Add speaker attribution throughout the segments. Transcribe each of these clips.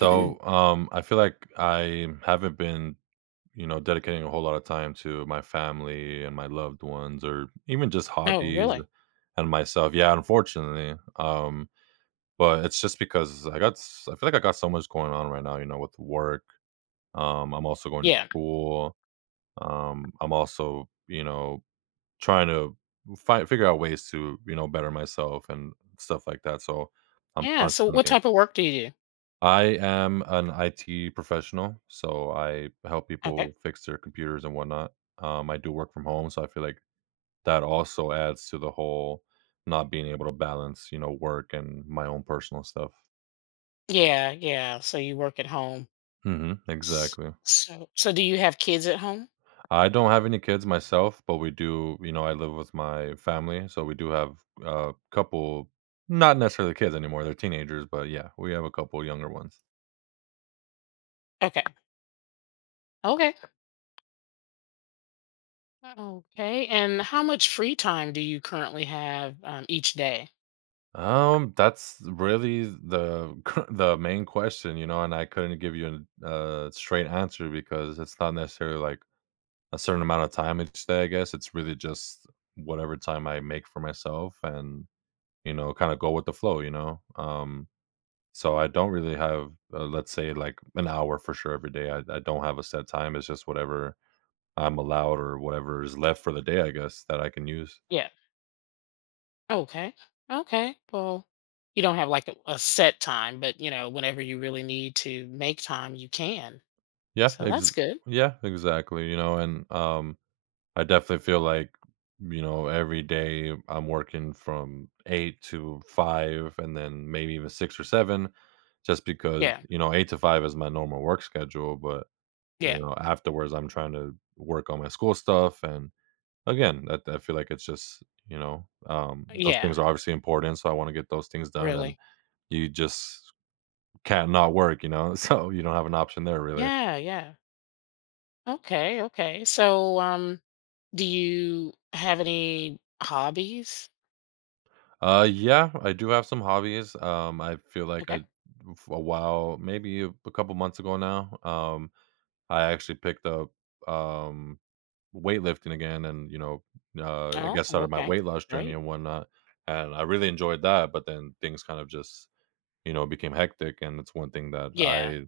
Speaker 1: Mm.
Speaker 2: I feel like I haven't been, dedicating a whole lot of time to my family and my loved ones, or even just
Speaker 1: Oh,
Speaker 2: hobbies
Speaker 1: really?
Speaker 2: and myself. Yeah, unfortunately. But it's just because I got, I feel like I got so much going on right now. You know, with work. I'm also going to
Speaker 1: Yeah.
Speaker 2: school. I'm also, you know, trying to find figure out ways to, you know, better myself and stuff like that. So, I'm
Speaker 1: Yeah. So what
Speaker 2: constantly
Speaker 1: type of work do you do?
Speaker 2: I am an IT professional, so I help
Speaker 1: Okay.
Speaker 2: people fix their computers and whatnot. I do work from home, so I feel like that also adds to the whole not being able to balance, you know, work and my own personal stuff.
Speaker 1: Yeah, yeah. So you work at home. S-
Speaker 2: Exactly.
Speaker 1: so do you have kids at home?
Speaker 2: I don't have any kids myself, but we do, you know, I live with my family, so we do have a couple, not necessarily kids anymore, they're teenagers, but yeah, we have a couple younger ones.
Speaker 1: Okay. Okay. Okay. And how much free time do you currently have each day?
Speaker 2: That's really the the main question, you know, and I couldn't give you a straight answer because it's not necessarily like a certain amount of time each day. I guess it's really just whatever time I make for myself, and you know, kind of go with the flow, you know. So I don't really have, let's say, like an hour for sure every day. I don't have a set time. It's just whatever I'm allowed or whatever is left for the day, I guess, that I can use.
Speaker 1: Yeah. Okay. Okay. Well, you don't have like a set time, but you know, whenever you really need to make time, you can.
Speaker 2: Yeah,
Speaker 1: So that's good.
Speaker 2: yeah, exactly. You know, and I definitely feel like, you know, every day I'm working from 8 to 5 and then maybe even 6 or 7 just because,
Speaker 1: Yeah.
Speaker 2: you know, 8 to 5 is my normal work schedule, but, you
Speaker 1: Yeah.
Speaker 2: know, afterwards I'm trying to work on my school stuff and again, that I feel like it's just, you know, those
Speaker 1: Yeah.
Speaker 2: things are obviously important, so I want to get those things done and
Speaker 1: Really.
Speaker 2: you just can't not work, you know? So you don't have an option there really.
Speaker 1: Yeah. Yeah. Okay. Okay. So do you have any hobbies?
Speaker 2: Yeah, I do have some hobbies. I feel like
Speaker 1: Okay.
Speaker 2: a while, maybe a couple months ago now, I actually picked up um weightlifting again, and you know, I
Speaker 1: Oh,
Speaker 2: guess started my
Speaker 1: okay.
Speaker 2: weight loss journey
Speaker 1: Great.
Speaker 2: and whatnot, and I really enjoyed that. But then things kind of just you know became hectic, and it's one thing that
Speaker 1: Yeah.
Speaker 2: I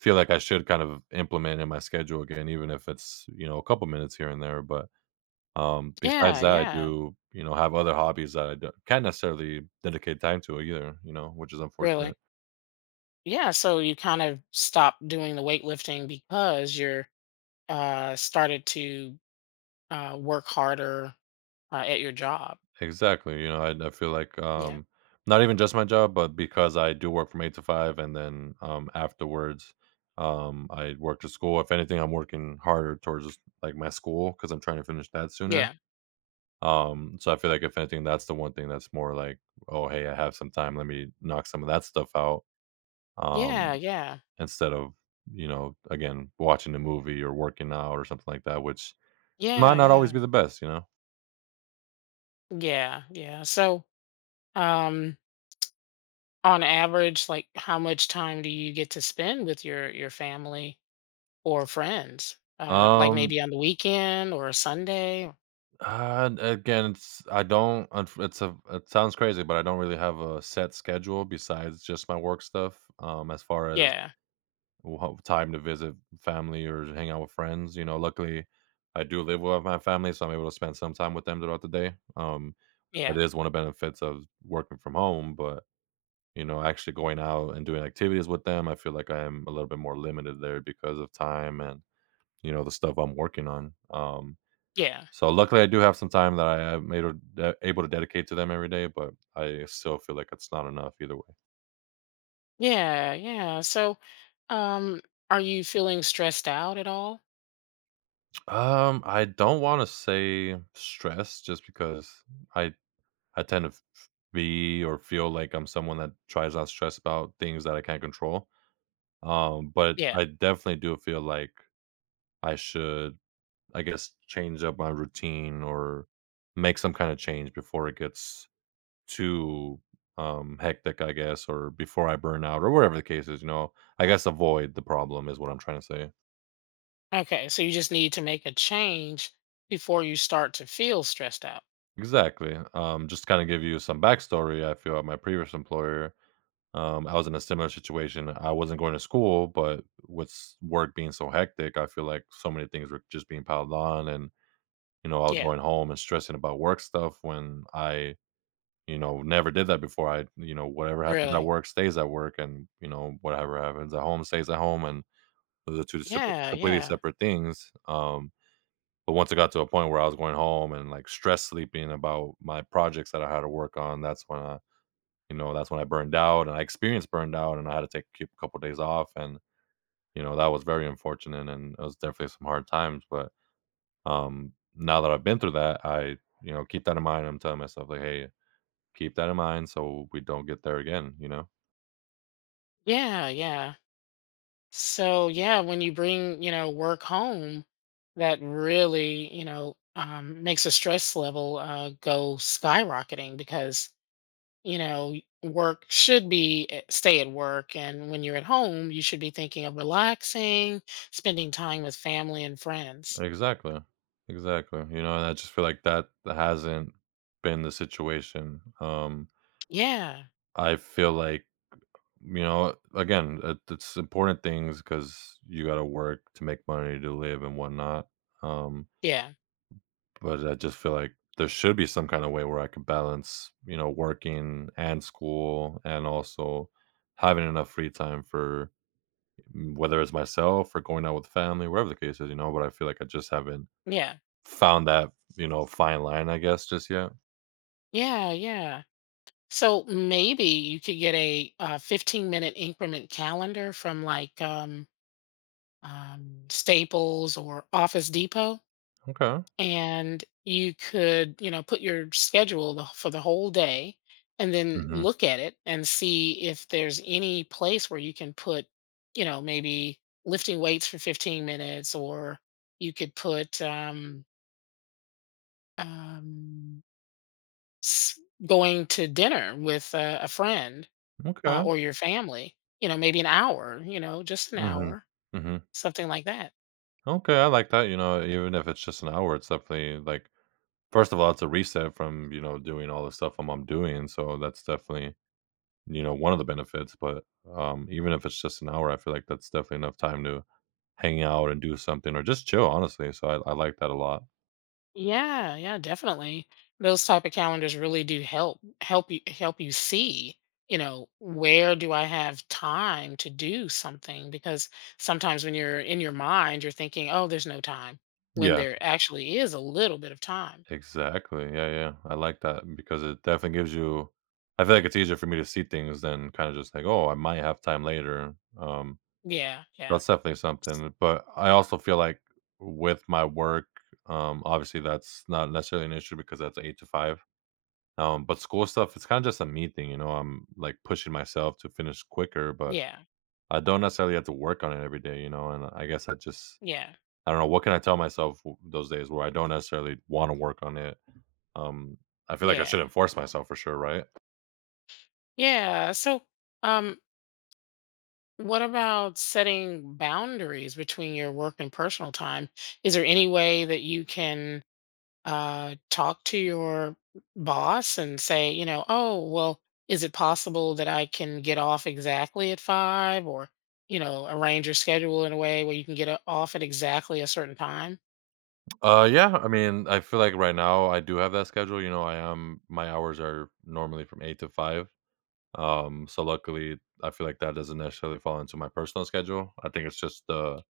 Speaker 2: feel like I should kind of implement in my schedule again, even if it's you know a couple minutes here and there. But besides
Speaker 1: Yeah.
Speaker 2: that, I
Speaker 1: Yeah.
Speaker 2: do, you know, have other hobbies that I d can't necessarily dedicate time to either, you know, which is
Speaker 1: Really.
Speaker 2: unfortunate.
Speaker 1: Yeah. So you kind of stopped doing the weightlifting because you're started to work harder at your job.
Speaker 2: Exactly, you know, I feel like,
Speaker 1: Yeah.
Speaker 2: not even just my job, but because I do work from 8 to 5 and then, afterwards, I work to school. If anything, I'm working harder towards just, like, my school because 'cause I'm trying to finish that sooner.
Speaker 1: Yeah.
Speaker 2: So I feel like if anything, that's the one thing that's more like, "Oh, hey, I have some time. Let me knock some of that stuff out."
Speaker 1: Yeah.
Speaker 2: Um
Speaker 1: Yeah.
Speaker 2: Instead of, you know, again, watching a movie or working out or something like that, which might
Speaker 1: Yeah.
Speaker 2: not always
Speaker 1: Yeah.
Speaker 2: be the best, you know?
Speaker 1: Yeah. Yeah. So um on average, like how much time do you get to spend with your family or friends, like,
Speaker 2: Um,
Speaker 1: maybe on the weekend or a Sunday.
Speaker 2: again, it's I don't unf it's a it sounds crazy, but I don't really have a set schedule besides just my work stuff, as far as
Speaker 1: Yeah,
Speaker 2: wha time to visit family or hang out with friends, you know? Luckily, I do live with my family, so I'm able to spend some time with them throughout the day. That
Speaker 1: yeah,
Speaker 2: is one of the benefits of working from home, but you know, actually going out and doing activities with them, I feel like I'm a little bit more limited there because of time and, you know, the stuff I'm working on. Um,
Speaker 1: yeah,
Speaker 2: so luckily I do have some time that I am able to dedicate to them every day, but I still feel like it's not enough either way.
Speaker 1: yeah, yeah. So, um, are you feeling stressed out at all?
Speaker 2: I don't want to say stress just because I I tend to be or feel like I'm someone that tries not to stress about things that I can't control. But
Speaker 1: Yeah.
Speaker 2: I definitely do feel like I should I guess, change up my routine or make some kind of change before it gets too hectic, I guess, or before I burn out or whatever the case is, you know. I guess avoid the problem is what I'm trying to say.
Speaker 1: Okay, so you just need to make a change before you start to feel stressed out.
Speaker 2: Exactly. Just kind of give you some backstory, I feel at my previous employer. I was in a similar situation. I wasn't going to school, but with work being so hectic, I feel like so many things were just being piled on and you know, I was
Speaker 1: Yeah,
Speaker 2: going home and stressing about work stuff when I you know, never did that before. I You know, whatever happens at
Speaker 1: really.
Speaker 2: work stays at work, and, you know, whatever happens at home stays at home, and those are two sepa
Speaker 1: Yeah,
Speaker 2: completely
Speaker 1: yeah,
Speaker 2: separate things, but once it got to a point where I was going home and, like, stress sleeping about my projects that I had to work on, that's when I you know, that's when I burned out, and I experienced burned out, and I had to take a c couple days off, and, you know, that was very unfortunate, and it was definitely some hard times, but, now that I've been through that, I, you know, keep that in mind. I'm telling myself, like, "Hey" keep that in mind so we don't get there again, you know?
Speaker 1: yeah, yeah. So, yeah, when you bring, you know, work home, that really, you know, makes the stress level go skyrocketing, because you know work should be stay at work, and when you're at home you should be thinking of relaxing, spending time with family and friends.
Speaker 2: Exactly. Exactly. You know, and I just feel like that hasn't been the situation.
Speaker 1: Yeah,
Speaker 2: I feel like, you know, again, it's important things because you got to work to make money to live and whatnot. Um,
Speaker 1: yeah,
Speaker 2: but I just feel like there should be some kind of way where I could balance, you know, working and school and also having enough free time for whether it's myself or going out with family, wherever the case is, you know. But I feel like I just haven't
Speaker 1: yeah,
Speaker 2: found that, you know, fine line, I guess, just yet.
Speaker 1: yeah, yeah. So maybe you could get a 15-minute increment calendar from like Staples or Office Depot,
Speaker 2: Okay.
Speaker 1: and you could, you know, put your schedule for the whole day, and then
Speaker 2: hmm
Speaker 1: look at it and see if there's any place where you can put, you know, maybe lifting weights for 15 minutes, or you could put um, s- going to dinner with a friend,
Speaker 2: Okay.
Speaker 1: or your family, you know, maybe an hour, you know, just an
Speaker 2: hmm
Speaker 1: hour,
Speaker 2: hmm
Speaker 1: something like that.
Speaker 2: Okay. I like that. You know, even if it's just an hour, it's definitely like, first of all, it's a reset from, you know, doing all the stuff I'm doing. So that's definitely, you know, one of the benefits. But even if it's just an hour, I feel like that's definitely enough time to hang out and do something or just chill, honestly. So I like that a lot.
Speaker 1: Yeah, yeah, definitely. Those type of calendars really do help you see, you know, where do I have time to do something? Because sometimes when you're in your mind, you're thinking, oh, there's no time, when
Speaker 2: Yeah.
Speaker 1: there actually is a little bit of time.
Speaker 2: Exactly. Yeah. I like that because it definitely gives you I feel like it's easier for me to see things than kind of just like, "Oh, I might have time later."
Speaker 1: Yeah, yeah,
Speaker 2: That's definitely something, but I also feel like with my work, obviously that's not necessarily an issue because that's 8 to 5. But school stuff, it's kind of just a me thing, you know? I'm, like, pushing myself to finish quicker, but
Speaker 1: yeah,
Speaker 2: I don't necessarily have to work on it every day, you know? And I guess I just
Speaker 1: yeah,
Speaker 2: I don't know, what can I tell myself w those days where I don't necessarily wanna work on it? Um, I feel like I
Speaker 1: yeah,
Speaker 2: shouldn't force myself for sure, right?
Speaker 1: yeah. So, um, what about setting boundaries between your work and personal time? Is there any way that you can talk to your boss and say, you know, oh, well, is it possible that I can get off exactly at five, or, you know, arrange your schedule in a way where you can get off at exactly a certain time?
Speaker 2: Yeah. I mean, I feel like right now I do have that schedule. You know, I am my hours are normally from eight to five. So luckily, I feel like that doesn't necessarily fall into my personal schedule. I think it's just the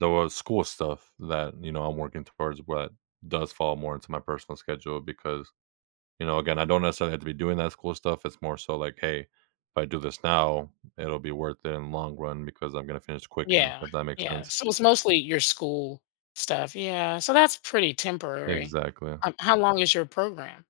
Speaker 2: the wo- school stuff that you know I'm working towards, but does fall more into my personal schedule because you know, again, I don't necessarily have to be doing that school stuff. It's more so like, hey, if I do this now, it'll be worth it in the long run because I'm gonna finish quicker.
Speaker 1: Yeah.
Speaker 2: If that makes
Speaker 1: Yeah.
Speaker 2: sense.
Speaker 1: So it's mostly your school stuff. Yeah. So that's pretty temporary.
Speaker 2: Exactly.
Speaker 1: How long is your program?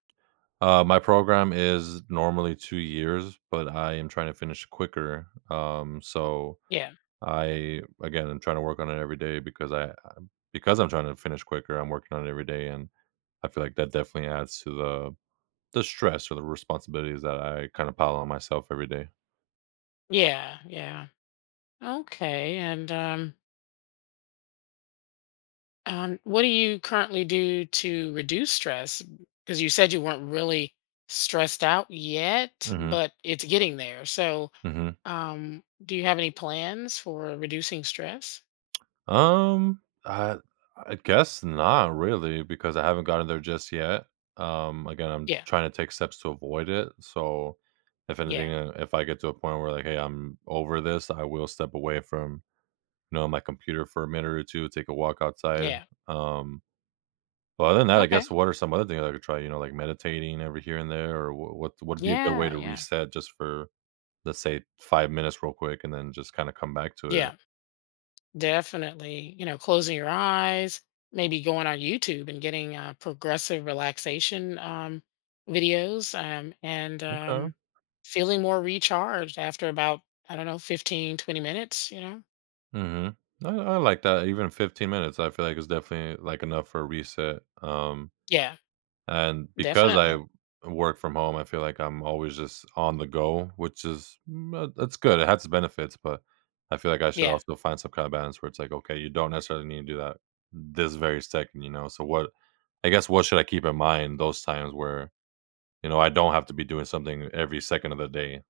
Speaker 2: My program is normally two years, but I am trying to finish quicker. So
Speaker 1: Yeah.
Speaker 2: I again, I'm trying to work on it every day because I'm trying to finish quicker, I'm working on it every day, and I feel like that definitely adds to the stress or the responsibilities that I kind of pile on myself every day.
Speaker 1: Yeah. Yeah. Okay. And, what do you currently do to reduce stress? Because you said you weren't really stressed out yet,
Speaker 2: Mhm.
Speaker 1: but it's getting there. So,
Speaker 2: Mhm.
Speaker 1: do you have any plans for reducing stress?
Speaker 2: Um, I I guess not really because I haven't gotten there just yet. Again, I'm
Speaker 1: Yeah,
Speaker 2: trying to take steps to avoid it. So, if
Speaker 1: yeah,
Speaker 2: anything, if I get to a point where like, hey, I'm over this, I will step away from you know my computer for a minute or two, take a walk outside.
Speaker 1: yeah.
Speaker 2: Um, but other than that, I
Speaker 1: Okay.
Speaker 2: guess what are some other things I could try? You know, like meditating every here and there, or what would be a good way
Speaker 1: Yeah,
Speaker 2: to
Speaker 1: yeah,
Speaker 2: reset just for let's say 5 minutes real quick, and then just kind of come back to
Speaker 1: yeah.
Speaker 2: it.
Speaker 1: Definitely, you know, closing your eyes, maybe going on YouTube and getting progressive relaxation videos and
Speaker 2: Okay.
Speaker 1: feeling more recharged after about, I don't know, 15, 20 minutes, you know?
Speaker 2: Mhm. I like that, even 15 minutes, I feel like it's definitely, like, enough for a reset,
Speaker 1: Yeah,
Speaker 2: and because I
Speaker 1: definitely.
Speaker 2: work from home, I feel like I'm always just on the go, which is it's good, it has its benefits, but I feel like I should
Speaker 1: Yeah.
Speaker 2: also find some kind of balance where it's like, "Okay, you don't necessarily need to do that this very second, you know? So what I guess what should I keep in mind those times where, you know, I don't have to be doing something every second of the day?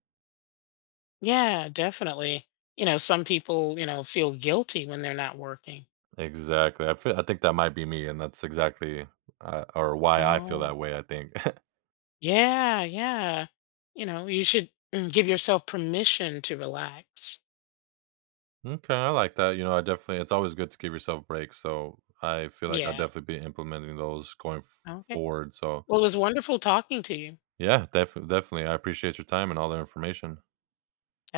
Speaker 1: Yeah, definitely. You know, some people, you know, feel guilty when they're not working.
Speaker 2: Exactly. I think that might be me, and that's exactly or why I feel
Speaker 1: Oh,
Speaker 2: that way, I think.
Speaker 1: yeah, yeah. You know, you should give yourself permission to relax.
Speaker 2: Okay, I like that. You know, I definitely it's always good to give yourself breaks, so I feel like I'll
Speaker 1: Yeah.
Speaker 2: definitely be implementing those going
Speaker 1: Okay.
Speaker 2: forward. So,
Speaker 1: Well, it was wonderful talking to you.
Speaker 2: yeah, definitely. I appreciate your time and all the information.
Speaker 1: I